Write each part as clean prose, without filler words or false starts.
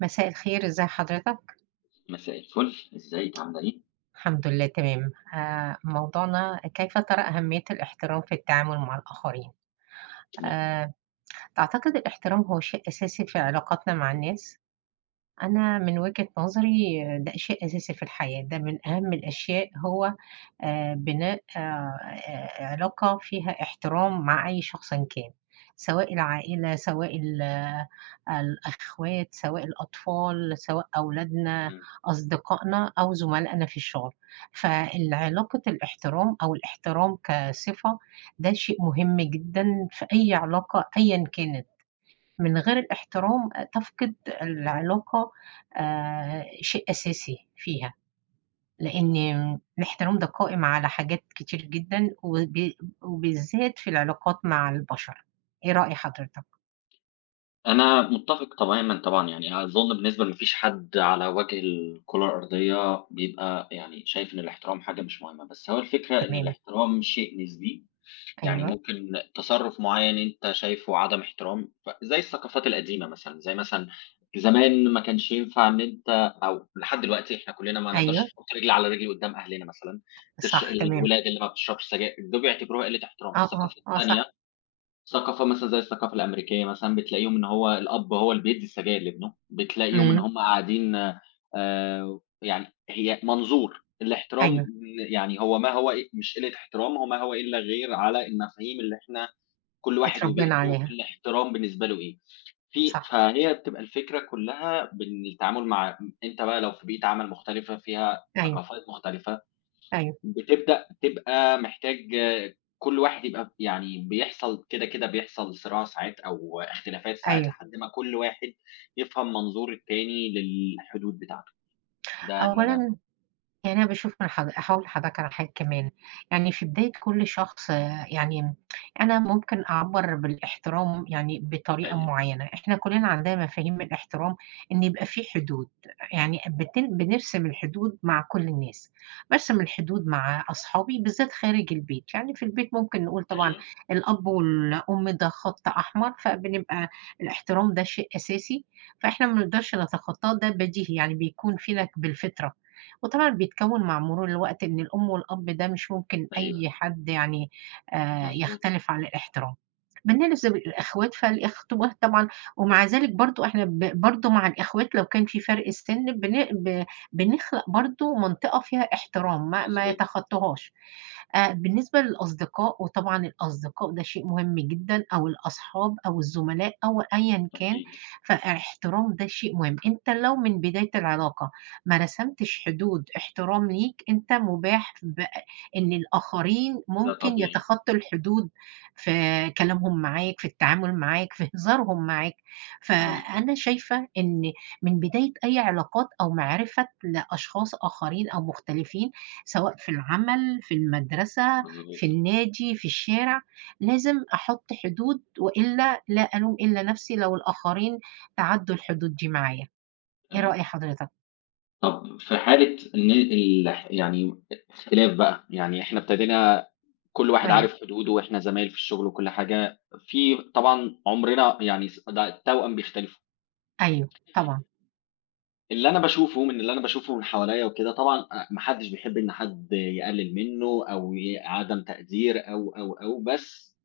مساء الخير، إزي حضرتك؟ مساء الفل، إزيِك عاملة إيه؟ الحمد لله تمام. موضوعنا كيف ترى أهمية الاحترام في التعامل مع الآخرين؟ تمام. آآ تعتقد الاحترام هو شيء أساسي في علاقاتنا مع الناس؟ أنا من وجهة نظري ده شيء أساسي في الحياة، ده من أهم الأشياء، هو بناء علاقة فيها احترام مع أي شخص إن كان، سواء العائلة، سواء الأخوات، سواء الأطفال، سواء أولادنا، إمم. أصدقائنا أو زملائنا في الشغل. فعلاقة الاحترام أو الاحترام كصفة ده شيء مهم جدا في أي علاقة أيا كانت. من غير الاحترام تفقد العلاقة شيء أساسي فيها، لأن الاحترام ده قائم على حاجات كتير جدا، وبالذات في العلاقات مع البشر. إيه رأي حضرتك؟ أنا متّفق تمامًا طبعًا، يعني أظُن بالنسبة لمافيش حد على وجه الكرة الأرضية بيبقى يعني شايف إن الاحترام حاجة مش مهمة، بس هو الفكرة إن تمام. الاحترام شيء نسبي. يعني أيوه. ممكن تصرُّف معيّن أنت شايفه عدم احترام، فزي الثقافات القديمة مثلًا، زي مثلًا زمان ما كانش ينفع إن أنت أو لحد دلوقتي إحنا كُلّنا ما أيوه نقدرش نحُط رجل على رجل قُدّام أهلنا مثلًا. صح تمام. الولاد اللي ما بتشربش سجاير، دول بيعتبروها قِلّة احترام. أه في أه ثقافات أه صح. تانية، ثقافة مثلًا زي الثقافة الأمريكية مثلًا، بتلاقيهم إن هو الأب هو اللي بيدّي السجاير لابنه، بتلاقيهم إن امم. هم قاعدين يعني هي منظور الاحترام. أيوه يعني هو ما هو مش قِلّة احترام، هو ما هو إلا غير على المفاهيم اللي إحنا كل واحد اتربينا وبيئته، عليها. الاحترام بالنسبة له إيه. صح. فهي بتبقى الفكرة كلّها بالتعامل مع أنت بقى لو في بيئة عمل مختلفة، فيها أيوه. ثقافات مختلفة، أيوه. بتبدأ تبقى محتاج كل واحد يبقى يعني بيحصل كده، كده بيحصل صراع ساعات أو اختلافات ساعات أيوه. لحد ما كل واحد يفهم منظور التاني للحدود بتاعته. ده اللي أنا. أولا، يعني أنا باشوف من حض هاقول لحضرتك على حاجة كمان، يعني في بداية كل شخص يعني أنا ممكن أعبّر بالاحترام يعني بطريقة أيوه، معيّنة. إحنا كلّنا عندنا مفاهيم الاحترام إن يبقى في حدود، يعني بنرسم الحدود مع كل الناس، بارسم الحدود مع أصحابي بالذات خارج البيت. يعني في البيت ممكن نقول طبعًا أيوه، الأب والأم ده خط أحمر، فبنبقى الاحترام ده شيء أساسي، فإحنا ما نقدرش نتخطاه، ده بديهي يعني بيكون فينا بالفطرة. وطبعًا بيتكوّن مع مرور الوقت إن الأم والأب ده مش ممكن أيوه، أي حد يعني مضبوط، يختلف عن الاحترام. بالنسبة للأخوات، فالأخوات طبعًا ومع ذلك برضه إحنا برضه مع الأخوات لو كان في فرق السِن، بن ب بنخلق برضه منطقة فيها احترام ما مضبوط، يتخطّوهاش. بالنسبة للأصدقاء، وطبعًا الأصدقاء ده شيء مهم جدًا، أو الأصحاب أو الزملاء أو أيًا كان، أكيد، فاحترام ده شيء مهم. أنت لو من بداية العلاقة ما رسمتش حدود احترام ليك، أنت مباح ب إن الآخرين ده ممكن طبيعي، يتخطّوا الحدود في كلامهم معاك، في التعامل معاك، في هزارهم معاك. مضبوط، فأنا شايفة إن من بداية أي علاقات أو معرفة لأشخاص آخرين أو مختلفين، سواء في العمل، في المدرسة، مضبوط، في النادي، في الشارع، لازم أحُط حدود، وإلا لا ألوم إلا نفسي لو الآخرين تعدّوا الحدود دي معايا. إيه تمام. رأي حضرتك؟ طب في حالة إن يعني اختلاف بقى، يعني إحنا ابتدينا كل واحد أيوه. عارف حدوده وإحنا زمايل في الشغل وكل حاجة، في طبعًا عمرنا يعني ده التوأم بيختلفوا. أيوه، طبعًا. اللي أنا باشوفه من حواليّا وكده طبعًا ما حدش بيحب إن حد يقلل منه أو عدم تقدير أو، بس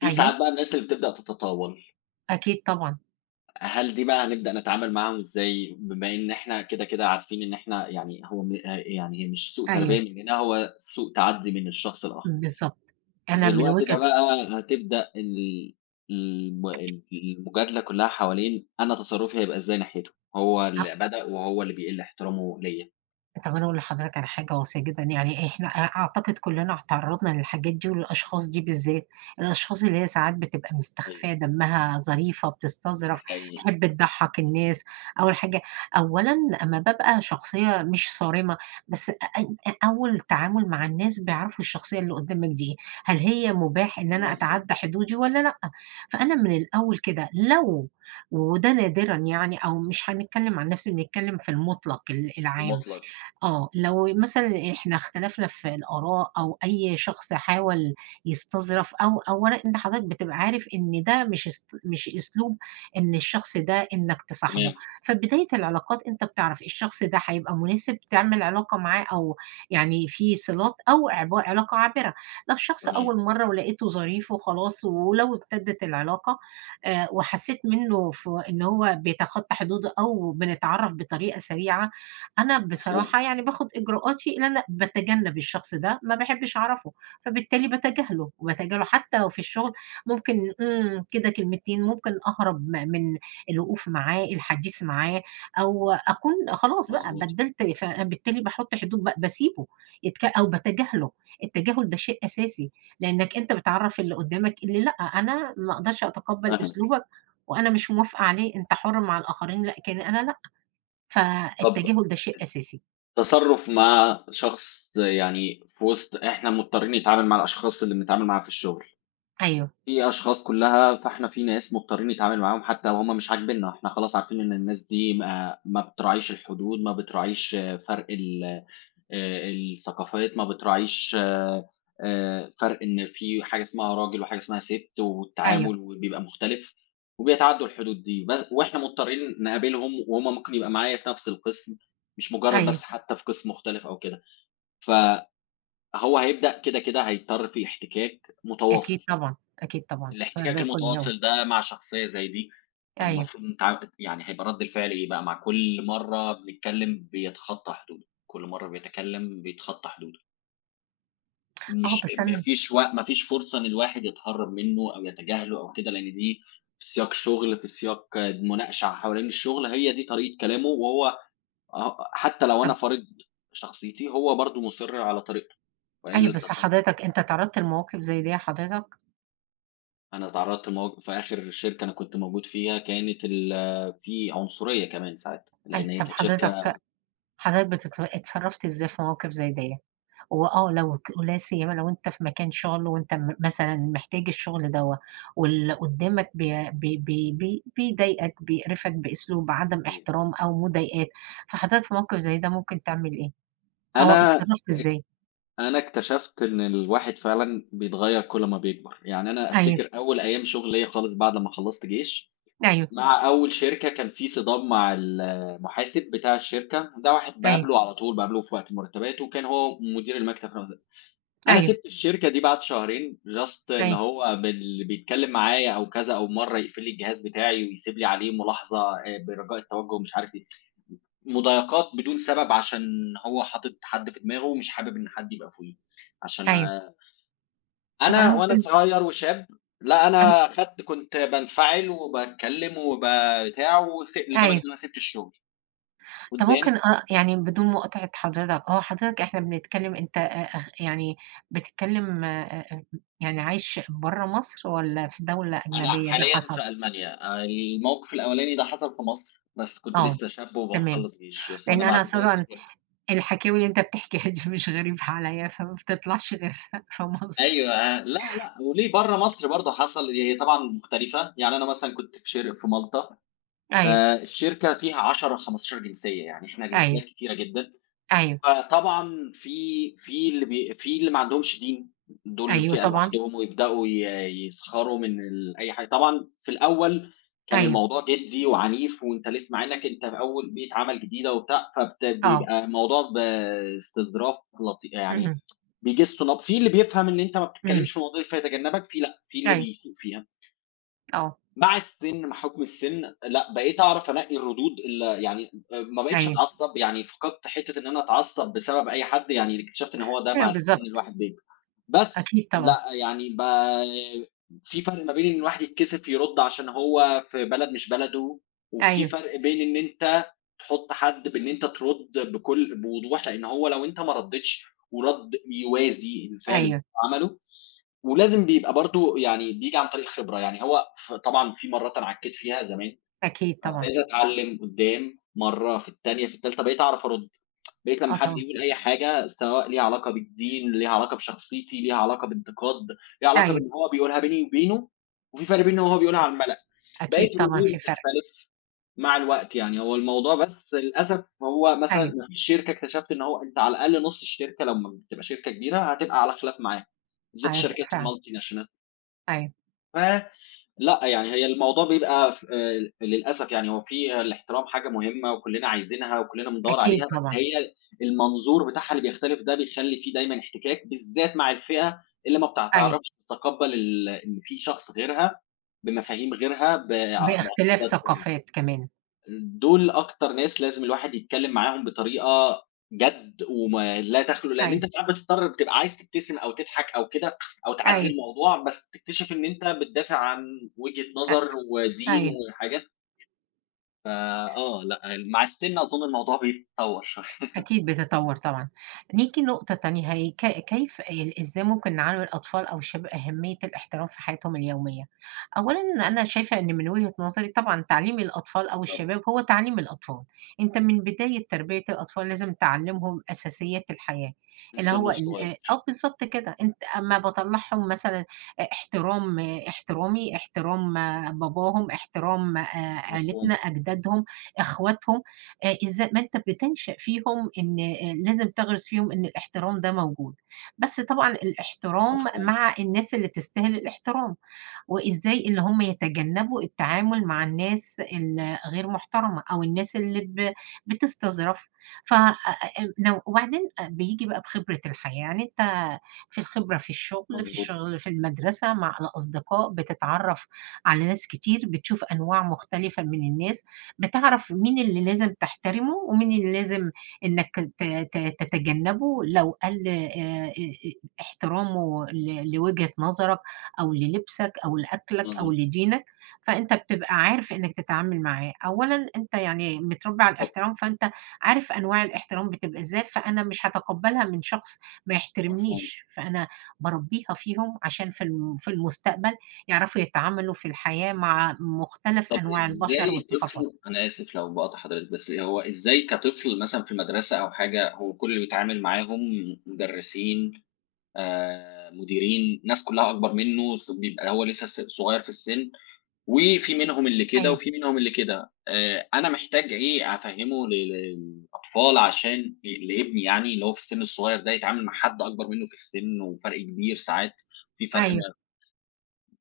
في أيوه، ساعات بقى الناس اللي بتبدأ تتطاول. أكيد طبعًا. هل دي بقى هنبدأ نتعامل معاهم إزاي؟ بما إن إحنا كده، كده عارفين إن إحنا يعني هو م يعني هي مش سوء تربية أيوه، مننا، هو سوء تعدي من الشخص الآخر. بالضبط. أنا في من الوقت ده وجهة بقى هتبدأ ال الم المجادلة كلّها حوالين أنا تصرُّفي هيبقى إزاي ناحيته، هو اللي بدأ وهو اللي بيقِل احترامه ليّا. طب أنا أقول لحضرتك على حاجة واقعية جدًا، يعني إحنا أعتقد كلّنا اتعرّضنا للحاجات دي وللأشخاص دي بالذات، الأشخاص اللي هي ساعات بتبقى مستخفية، أيوه، دمّها ظريفة، بتستظرف، حقيقي، تحب تضحّك الناس. أول حاجة أولًا أمّا بابقى شخصية مش صارمة، بس أ أ أول تعامل مع الناس بيعرفوا الشخصية اللي قدّامك دي إيه، هل هي مُباح إن أنا مضبوط، أتعدّى حدودي والّا لأ؟ فأنا من الأول كده، وده نادرًا، يعني أو مش هنتكلّم عن نَفْسي، بنتكلّم في المُطلق العام. المُطلق. آه، لو مثلًا إحنا اختلفنا في الآراء أو أي شخص حاول يستظرف، أو أولًا أنت حضرتك بتبقى عارف إن ده مش أسلوب إن الشخص ده إنك تصاحبه. تمام، فبداية العلاقات، أنت بتعرف الشخص ده هيبقى مناسب تعمل علاقة معاه، أو يعني في صِلات أو علاقة عابرة. لو الشخص تمام، أول مرّة ولقيته ظريف وخلاص، ولو ابتدت العلاقة وحسيت منّه إن هو بيتخطى حدوده أو بنتعرّف بطريقة سريعة، أنا مفهوم. بصراحة يعني باخد إجراءاتي إن أنا باتجنب الشخص ده، ما باحبش أعرفه. فبالتالي باتجاهله، باتجاهله حتى لو في الشغل، ممكن كده كلمتين، ممكن أهرب من الوقوف معاه، الحديث معاه، أو أكون خلاص بقى مضبوط، بدّلت. فبالتالي باحط حدود، باسيبه أو باتجاهله. التجاهل ده شيء أساسي، لإنك أنت بتعرّف اللي قدّامك اللي لأ، أنا ما أقدرش أتقبّل فاهمِك. أسلوبك وأنا مش موافقة عليه، أنت حُر مع الآخرين لكن أنا لأ. طَب فالتجاهل ده شيء أساسي. تصرُّف مع شخص يعني في وسط إحنا مضطرين نتعامل مع الأشخاص اللي بنتعامل معاها في الشغل. أيوه. في أشخاص كلّها، فإحنا في ناس مضطرين نتعامل معاهم حتى لو هم مش عاجبيننا، إحنا خلاص عارفين إن الناس دي ما بتراعيش الحدود، ما بتراعيش فرق ال الثقافات، ما بتراعيش فرق إن في حاجة اسمها راجل وحاجة اسمها ست أيوه. والتعامل وبيبقى مختلف، وبيتعدّوا الحدود دي، بس وإحنا مضطرين نقابلهم وهُم ممكن يبقى معايا في نفس القسم، مش مجرد أيوه. بس حتى في قسم مختلف أو كده. فهو هيبدأ كده، كده هيضطر في احتكاك أكيد متواصل. طبعًا. أكيد طبعًا، الاحتكاك فاهماه كل يوم. المتواصل ده مع شخصية زي دي، أيوه. المفروض يعني هيبقى رَد الفعل إيه بقى مع كل مرّة بنتكلّم بيتخطّى حدوده، كل مرّة بيتكلّم بيتخطّى حدوده. آه مش بس أنا. ما فيش فرصة إن الواحد يتهرّب منّه أو يتجاهله أو كده، لإن دي في سياق شُغل، في سياق مناقشة حوالين الشُغل، هي دي طريقة كلامه وهو حتّى لو أنا طَب فارض شخصيتي، هو برضه مُصِر على طريقته. فإيه أيوه، بس التصرُّف؟ حضرتك أنت اتعرّضت لمواقف زي ديّة حضرتك؟ أنا اتعرّضت في آخر شركة أنا كنت موجود فيها كانت في عنصرية كمان ساعتها، لإن أي هي طَب كانت شركة. حضرتك، حضرتك اتصرّفت إزاي في مواقف زي ديّة؟ لو ولا سيما لو أنت في مكان شغل، وأنت مثلًا محتاج الشغل دوّة، واللي قدّامك بي بيضايقك، بيقرفك بأسلوب عدم احترام أو مضايقات، فحضرتك في موقف زي ده ممكن تعمل إيه؟ آه، أنا اتصرّفت اك إزاي؟ أنا اكتشفت إن الواحد فعلًا بيتغيّر كل ما بيكبر. يعني أنا أيوه. أفتكر أول أيام شغل ليّا خالص بعد ما خلّصت جيش، أيوه. مع أول شركة كان في صدام مع المحاسب بتاع الشركة، ده واحد أيوه. باقابله على طول، باقابله في وقت مرتباته، وكان هو مدير المكتب في نفس. أنا أيوه. سِبت الشركة دي بعد شهرين just إن أيوه. هو بيتكلّم معايا أو كذا أو مرّة يقفل لي الجهاز بتاعي ويسيب لي عليه ملاحظة برجاء التوجُّه مش عارف إيه، مضايقات بدون سبب عشان هو حاطط حد في دماغه ومش حابب إن حد يبقى فوقيه، عشان أيوه. طَب أنا أنا وأنا ممكن. صغير وشاب. لأ أن. أنا خدت كنت بانفعل وباتكلّم بتاع لدرجة أيوه. إن أنا سِبت الشغل طَب قُدّام. ممكن يعني بدون مقاطعة حضرتك، هو حضرتك إحنا بنتكلم، أنت أخ يعني بتتكلم آآ يعني عايش برّه مصر والّا في دولة أنا أجنبية ده حاليًا حصل؟ في ألمانيا. الموقف الأولاني ده حصل في مصر، بس كنت آه، لسه شاب تمام. وباخلّص جيش، بس لإن أنا أنا بعد كده طبعًا سافرت. الحكاوي اللي أنت بتحكيها دي مش غريبة عليّا، فما بتطلعش غير في مصر. أيوه، آه، لأ، لأ، وليه برّه مصر برضه حصل هي طبعًا مختلفة. يعني أنا مثلًا كنت في مالطا. أيوه. الشركة فيها 10، 15 جنسية، يعني إحنا أيوه. جنسيات كتيرة جدًا. أيوه. فطبعًا في اللي في اللي ما عندهمش دين، دول أيوه فئة طبعًا. لوحدهم ويبدأوا يسخروا من أي حاجة. طبعًا في الأول كان أيوه. الموضوع جدي وعنيف وأنت لسه مع إنك أنت في أول بيئة عمل جديدة وبتاع، آه. بيبقى الموضوع باستظراف يعني اهم. بيجِسّوا في اللي بيفهم إن أنت ما إمم. بتتكلمش في المواضيع دي فيتجنبك، في لأ، في اللي أيوه. بيسيء فيها. آه. مع السِن، مع حُكم السِن، لأ بقيت أعرف أنقّي الردود يعني ما بقيتش أيوه. أتعصّب، يعني فقدت حتّة إن أنا أتعصّب بسبب أي حد. يعني اكتشفت إن هو ده أيوه مع السِن بالضبط. الواحد بس أكيد طبعًا. لأ، يعني في فرق ما بين إن الواحد يتكسف يرُد عشان هو في بلد مش بلده، وفي أيوه. فرق بين إن أنت تحُط حد بإن أنت ترُد بكل بوضوح، لإن هو لو أنت ما ردّيتش ورَد يوازي الفعل اللي أيوه. هو عمله، ولازم بيبقى برضه يعني بييجي عن طريق خبرة. يعني هو طبعًا في مرّات أنا عكّيت فيها زمان. أكيد طبعًا. فابتديت أتعلّم قُدّام، مرّة، في التانية، في التالتة، بقيت أعرف أرُد. بقيت آه لمّا حد طبعًا. يقول أي حاجة سواء ليها علاقة بالدين، ليها علاقة بشخصيتي، ليها علاقة بانتقاد، ليها علاقة أيوه. بإن هو بيقولها بيني وبينه، وفي فرق بين إن هو بيقولها على المَلأ. أكيد بقيت طبعًا في ردودي فرق. تختلف مع الوقت يعني. هو الموضوع بس للأسف هو مثلًا أيوه. ما فيش شركة اكتشفت إن هو أنت على الأقل نُص الشركة لمّا بتبقى شركة كبيرة هتبقى على خلاف معاها، بالذات أيوه الشركات فعلًا. الmulti national. أيوه. ف لأ، يعني هي الموضوع بيبقى ف للأسف، يعني هو في الاحترام حاجة مهمة وكُلّنا عايزينها وكُلّنا بندوّر أكيد عليها، بس طبعًا. هي المنظور بتاعها اللي بيختلف ده بيخلّي في دايمًا احتكاك، بالذات مع الفئة اللي ما أيوه. بتعرفش تتقبّل إن في شخص غيرها، بمفاهيم غيرها، باختلاف معتقدات غيرها. ثقافات كمان. دول أكتر ناس لازم الواحد يتكلّم معاهم بطريقة جَد وما لا تخلو لإن أيوه. أنت ساعات بتضطر بتبقى عايز تبتسم أو تضحك أو كده أو تعدّي أيوه. الموضوع، بس تكتشف إن أنت بتدافع عن وجهة أ نظر ودين أيوه. وحاجات. فآه، لأ، مع السِن أظن الموضوع بيتطوّر شوية. أكيد بتتطور طبعًا. نيجي لنقطة تانية، هي ك كيف ال إزاي ممكن نعلِّم الأطفال أو الشباب أهمية الاحترام في حياتهم اليومية؟ أولًا أنا شايفة إن من وجهة نظري طبعًا، تعليم الأطفال أو طبعًا، الشباب هو تعليم الأطفال. أنت من بداية تربية الأطفال لازم تعلِّمهم أساسيات الحياة، من اللي سِنّه هو ال الصغير، آه بالضبط كده. أنت أمّا باطلّعهم مثلًا، احترام احترامي، احترام باباهم، احترام عيلتنا، مفهوم، أجدادهم، إخواتهم، إزا ما أنت بتنشأ فيهم إن لازم تغرس فيهم إن الاحترام ده موجود، بس طبعًا الاحترام مفهوم، مع الناس اللي تستاهل الاحترام. وإزاي إن هم يتجنبوا التعامل مع الناس الغير محترمة أو الناس اللي بتستظرف. ف نو وبعدين بييجي بقى بخبرة الحياة. يعني أنت في مضبوط، الشغل، في المدرسة، مع الأصدقاء، بتتعرّف على ناس كتير، بتشوف أنواع مختلفة من الناس، بتعرف مين اللي لازم تحترمه ومين اللي لازم إنّك ت ت تتجنبه لو قل آآ احترامه لوجهة نظرك أو للبسك أو لأكلك أو مضبوط، لدينك، فأنت بتبقى عارف إنّك تتعامل معاه. أولًا أنت يعني متربّي على طب الاحترام، فأنت عارف أنواع الاحترام بتبقى إزاي، فأنا مش هاتقبّلها من شخص ما مفهوم. يحترمنيش. فأنا باربّيها فيهم عشان في المستقبل يعرفوا يتعاملوا في الحياة مع مختلف طب أنواع البشر إزاي والثقافات. طفل، أنا آسف لو باقاطع حضرتِك، بس هو إزاي كطفل مثلًا في المدرسة أو حاجة، هو كل اللي بيتعامل معاهم مدرسين، مديرين، ناس كلّها أكبر منه، بيبقى هو لسه صغير في السن، وفي منهم اللي كده أيوه. وفي منهم اللي كده. أنا محتاج إيه أفهّمه للأطفال عشان لابني يعني اللي هو في السن الصغير ده يتعامل مع حد أكبر منه في السن وفرق كبير ساعات، في فرق ما أيوه.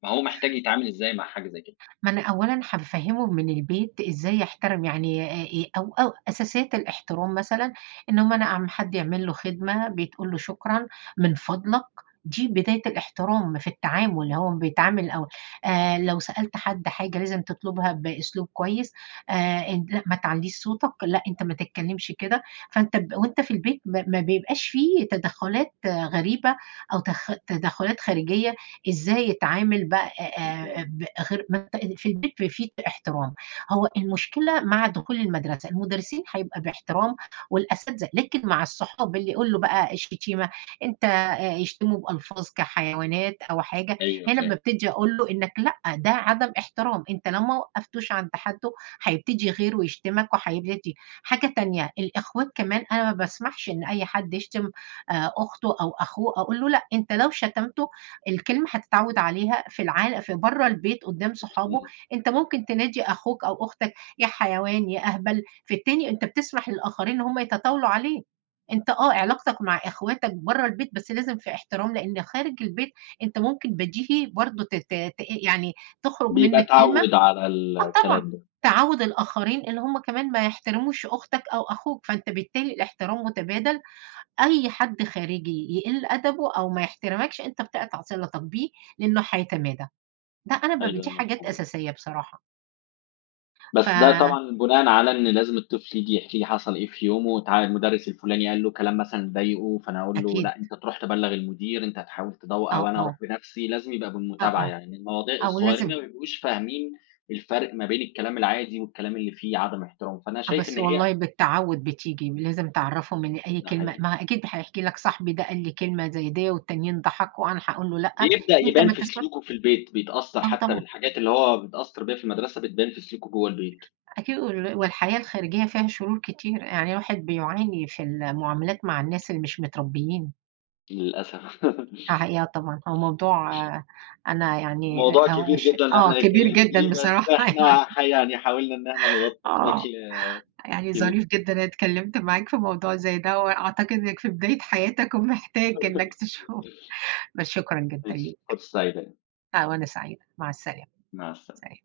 فهو محتاج يتعامل إزاي مع حاجة زي كده؟ ما أنا أولًا هافهّمه من البيت إزاي يحترم، يعني إيه أو أو أساسيات الاحترام مثلًا، إن هُم، أنا أمّا حد يعمل له خدمة بتقول له شكرًا، من فضلك. دي بداية الاحترام في التعامل. هو بيتعامل أو مفهوم، لو سألت حد حاجة لازم تطلبها بأسلوب كويس. آآ إن لأ ما تعلّيش صوتك، لأ أنت ما تتكلمش كده. فأنت وأنت في البيت ما بيبقاش في تدخلات غريبة أو تدخلات خارجية إزاي يتعامل بقى مفهوم، ب غير ما أنت في البيت في احترام. هو المشكلة مع دخول المدرسة، المدرسين هيبقى باحترام والأساتذة، لكن مع الصحاب اللي يقول له بقى الشتيمة، أنت يشتمه بألفاظ كحيوانات أو حاجة. أيوه هنا فاهم. بابتدي أقول له إنك لأ، ده عدم احترام. أنت لو ما وقفتوش عند حده، هيبتدي غيره يشتمك وهيبتدي حاجة تانية. الإخوات كمان، أنا ما باسمحش إن أي حد يشتم أخته أو أخوه. أقول له لأ، أنت لو شتمته الكلمة هتتعوّد عليها في برّه البيت قدّام صحابه. أنت ممكن تنادي أخوك أو أختك يا حيوان، يا أهبل، في التاني أنت بتسمح للآخرين إن هم يتطاولوا عليه. أنت علاقتك مع إخواتك برّه البيت بس لازم في احترام، لإن خارج البيت أنت ممكن بديهي برضه ت ت ت يعني تخرج بيبقى منّك كلمة. اتعوّد على آه طبعًا. الكلام ده. تعوّد الآخرين إن هم كمان ما يحترموش أختك أو أخوك، فأنت بالتالي الاحترام متبادل. أي حد خارجي يقِل أدبه أو ما يحترمكش، أنت بتقطع صِلتك بيه لإنه هيتمادى. ده أنا دي أيوه حاجات مفهوم، أساسية بصراحة. بس ده فأكيد. طبعًا بناءً على إن لازم الطفل ييجي يحكي لي حصل إيه في يومه، المدرس الفلاني قال له كلام مثلًا ضايقه، فأنا أقول له لأ أنت تروح تبلّغ المدير، أنت هتحاول آه. أو أنا أروح آه. بنفسي، لازم يبقى آه. بالمتابعة آه. يعني، المواضيع أو الصغيّرين لازم. ما بيبقوش فاهمين الفرق ما بين الكلام العادي والكلام اللي فيه عدم احترام، فأنا آه، شايف بس إن هي. والله بالتعوُّد بتيجي. لازم تعرّفهم إن أي ده كلمة، حقيقي، ما أكيد هيحكي لك صاحبي ده قال لي كلمة زي ديّة والتانيين ضحكوا، أنا هاقول له لأ، بيبدأ أنت يبان ما في تسمع. سلوكه في البيت، بيتأثّر آه حتى طبعًا. بالحاجات اللي هو بيتأثّر بيها في المدرسة بتبان في سلوكه جوّه البيت. أكيد، والحياة الخارجية فيها شرور كتير، يعني الواحد بيعاني في المعاملات مع الناس اللي مش متربيين. للأسف. حقيقة طبعًا. هو موضوع أنا يعني موضوع هو كبير ش جدًا اللي آه، إحنا كبير نتكلم فيه، جدًا بس بصراحة يعني إحنا يعني حاولنا إن إحنا نغطّي آه، بشكل يعني كبير. ظريف جدًا أنا اتكلمت معاك في موضوع زي ده، وأعتقد إنك في بداية حياتك ومحتاج إنك تشوف. بس شكرًا جدًا ماشي، ليك. فرصة سعيدة، آه، وأنا سعيدة. مع السلامة. مع السلامة. سلام.